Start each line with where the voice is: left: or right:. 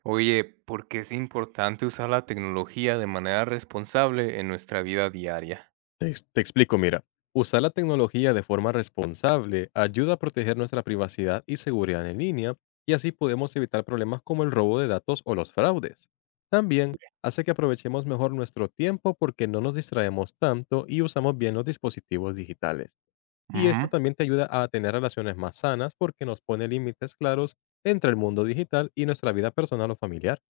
right: Oye, ¿por qué es importante usar la tecnología de manera responsable en nuestra vida diaria?
left: Te explico, mira. Usar la tecnología de forma responsable ayuda a proteger nuestra privacidad y seguridad en línea, y así podemos evitar problemas como el robo de datos o los fraudes. También hace que aprovechemos mejor nuestro tiempo, porque no nos distraemos tanto y usamos bien los dispositivos digitales. Y esto
right: Ujú.
left: también te ayuda a tener relaciones más sanas, porque nos pone límites claros entre el mundo digital y nuestra vida personal o familiar.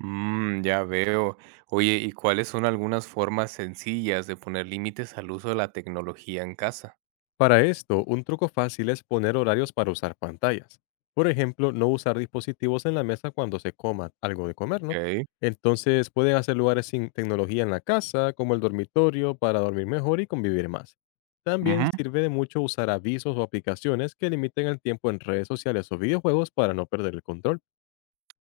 right: Mm, ya veo. Oye, ¿y cuáles son algunas formas sencillas de poner límites al uso de la tecnología en casa?
left: Para esto, un truco fácil es poner horarios para usar pantallas. Por ejemplo, no usar dispositivos en la mesa cuando se coma algo de comer, ¿no?
right: Ok.
left: Entonces pueden hacer lugares sin tecnología en la casa, como el dormitorio, para dormir mejor y convivir más. También
right: Ujú.
left: sirve de mucho usar avisos o aplicaciones que limiten el tiempo en redes sociales o videojuegos para no perder el control.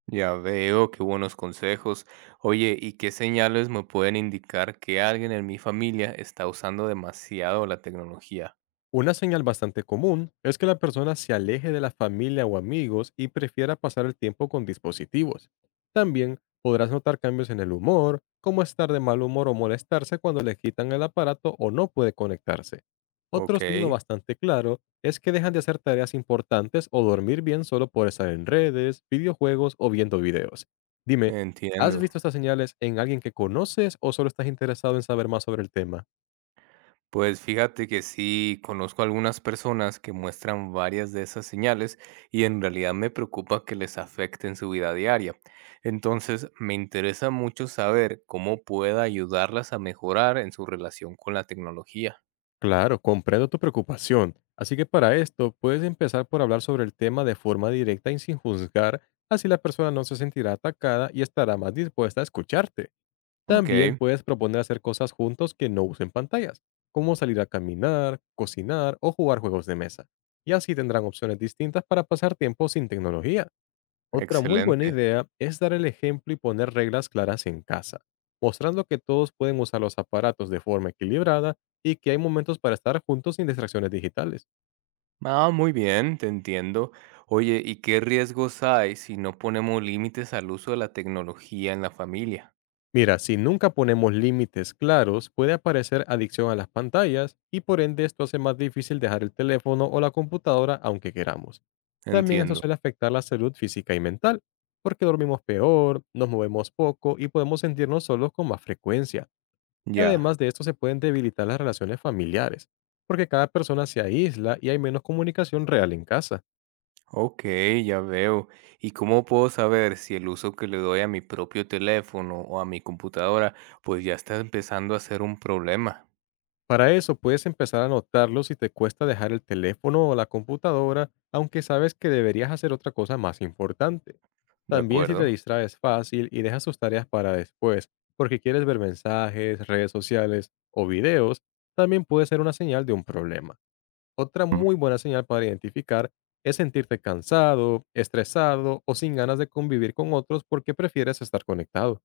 right: Ya veo, qué buenos consejos. Oye, ¿y qué señales me pueden indicar que alguien en mi familia está usando demasiado la tecnología?
left: Una señal bastante común es que la persona se aleje de la familia o amigos y prefiera pasar el tiempo con dispositivos. También podrás notar cambios en el humor, como estar de mal humor o molestarse cuando le quitan el aparato o no puede conectarse. Otro
right: Ok,
left: signo bastante claro es que dejan de hacer tareas importantes o dormir bien solo por estar en redes, videojuegos o viendo videos. Dime, ¿has
right: entiendo.
left: visto estas señales en alguien que conoces o solo estás interesado en saber más sobre el tema?
right: Pues fíjate que sí, conozco algunas personas que muestran varias de esas señales y en realidad me preocupa que les afecten su vida diaria. Entonces, me interesa mucho saber cómo pueda ayudarlas a mejorar en su relación con la tecnología.
left: Claro, comprendo tu preocupación. Así que, para esto, puedes empezar por hablar sobre el tema de forma directa y sin juzgar, así la persona no se sentirá atacada y estará más dispuesta a escucharte.
right: Ok,
left: También puedes proponer hacer cosas juntos que no usen pantallas, como salir a caminar, cocinar o jugar juegos de mesa. Y así tendrán opciones distintas para pasar tiempo sin tecnología. Otra muy buena
right: excelente.
left: idea es dar el ejemplo y poner reglas claras en casa, mostrando que todos pueden usar los aparatos de forma equilibrada y que hay momentos para estar juntos sin distracciones digitales.
right: Ah, muy bien, te entiendo. Oye, ¿y qué riesgos hay si no ponemos límites al uso de la tecnología en la familia?
left: Mira, si nunca ponemos límites claros, puede aparecer adicción a las pantallas, y por ende esto hace más difícil dejar el teléfono o la computadora, aunque queramos. También esto
right: Entiendo.
left: suele afectar la salud física y mental, porque dormimos peor, nos movemos poco y podemos sentirnos solos con más frecuencia. Y,
right: Ya.
left: además de esto, se pueden debilitar las relaciones familiares, porque cada persona se aísla y hay menos comunicación real en casa.
right: Ok, ya veo. ¿Y cómo puedo saber si el uso que le doy a mi propio teléfono o a mi computadora, pues ya está empezando a ser un problema?
left: Para eso puedes empezar a notarlo si te cuesta dejar el teléfono o la computadora, aunque sabes que deberías hacer otra cosa más importante.
right: ¿De
left: También, si
right: acuerdo?
left: te distraes fácil y dejas tus tareas para después, porque quieres ver mensajes, redes sociales o videos, también puede ser una señal de un problema. Otra
right: Mm.
left: muy buena señal para identificar es sentirte cansado, estresado o sin ganas de convivir con otros porque prefieres estar conectado.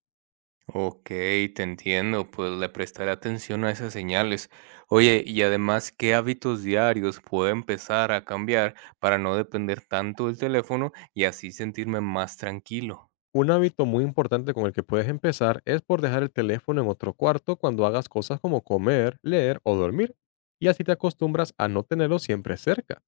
right: Ok, te entiendo, pues le prestaré atención a esas señales. Oye, y además, ¿qué hábitos diarios puedo empezar a cambiar para no depender tanto del teléfono y así sentirme más tranquilo?
left: Un hábito muy importante con el que puedes empezar es por dejar el teléfono en otro cuarto cuando hagas cosas como comer, leer o dormir, y así te acostumbras a no tenerlo siempre cerca.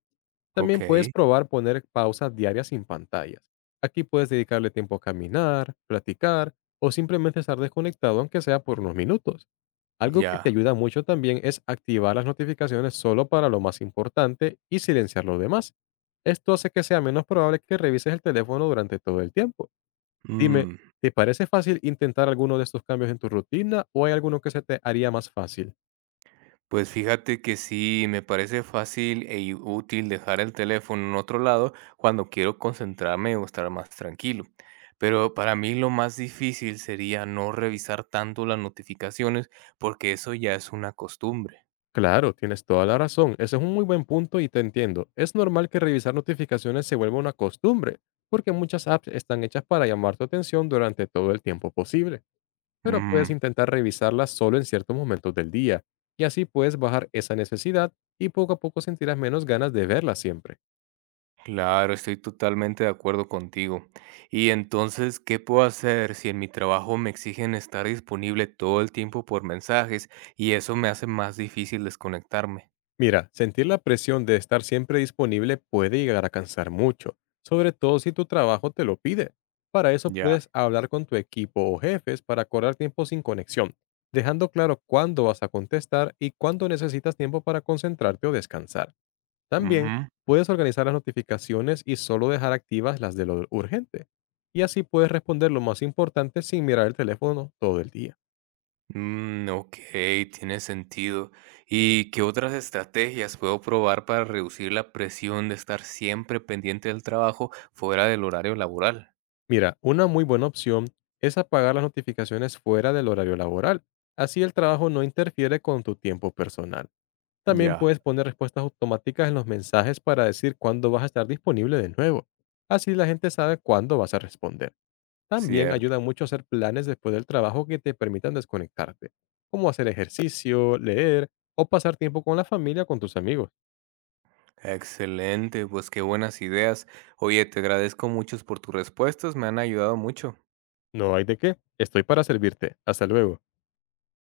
right: Ok,
left: También puedes probar poner pausas diarias sin pantallas. Aquí puedes dedicarle tiempo a caminar, platicar o simplemente estar desconectado, aunque sea por unos minutos. Algo que te
right: ya.
left: ayuda mucho también es activar las notificaciones solo para lo más importante y silenciar lo demás. Esto hace que sea menos probable que revises el teléfono durante todo el tiempo. Dime,
right: Mm.
left: ¿te parece fácil intentar alguno de estos cambios en tu rutina o hay alguno que se te haría más fácil?
right: Pues fíjate que sí, me parece fácil útil dejar el teléfono en otro lado cuando quiero concentrarme o estar más tranquilo. Pero para mí lo más difícil sería no revisar tanto las notificaciones porque eso ya es una costumbre.
left: Claro, tienes toda la razón. Ese es un muy buen punto y te entiendo. Es normal que revisar notificaciones se vuelva una costumbre, porque muchas apps están hechas para llamar tu atención durante todo el tiempo posible. Pero puedes
right: Mm,
left: intentar revisarlas solo en ciertos momentos del día, y así puedes bajar esa necesidad y poco a poco sentirás menos ganas de verlas siempre.
right: claro, estoy totalmente de acuerdo contigo. Y entonces, ¿qué puedo hacer si en mi trabajo me exigen estar disponible todo el tiempo por mensajes y eso me hace más difícil desconectarme?
left: Mira, sentir la presión de estar siempre disponible puede llegar a cansar mucho, sobre todo si tu trabajo te lo pide. Para eso
right: Ya.
left: puedes hablar con tu equipo o jefes para acordar tiempo sin conexión, dejando claro cuándo vas a contestar y cuándo necesitas tiempo para concentrarte o descansar. También
right: Ujú.
left: puedes organizar las notificaciones y solo dejar activas las de lo urgente. Y así puedes responder lo más importante sin mirar el teléfono todo el día.
right: Mm, ok, tiene sentido. ¿Y qué otras estrategias puedo probar para reducir la presión de estar siempre pendiente del trabajo fuera del horario laboral?
left: Mira, una muy buena opción es apagar las notificaciones fuera del horario laboral. Así el trabajo no interfiere con tu tiempo personal. También
right: Ya,
left: puedes poner respuestas automáticas en los mensajes para decir cuándo vas a estar disponible de nuevo. Así la gente sabe cuándo vas a responder. También
right: cierto.
left: ayuda mucho a hacer planes después del trabajo que te permitan desconectarte, como hacer ejercicio, leer o pasar tiempo con la familia o con tus amigos.
right: Excelente, pues qué buenas ideas. Oye, te agradezco mucho por tus respuestas, me han ayudado mucho.
left: No hay de qué. Estoy para servirte. Hasta luego.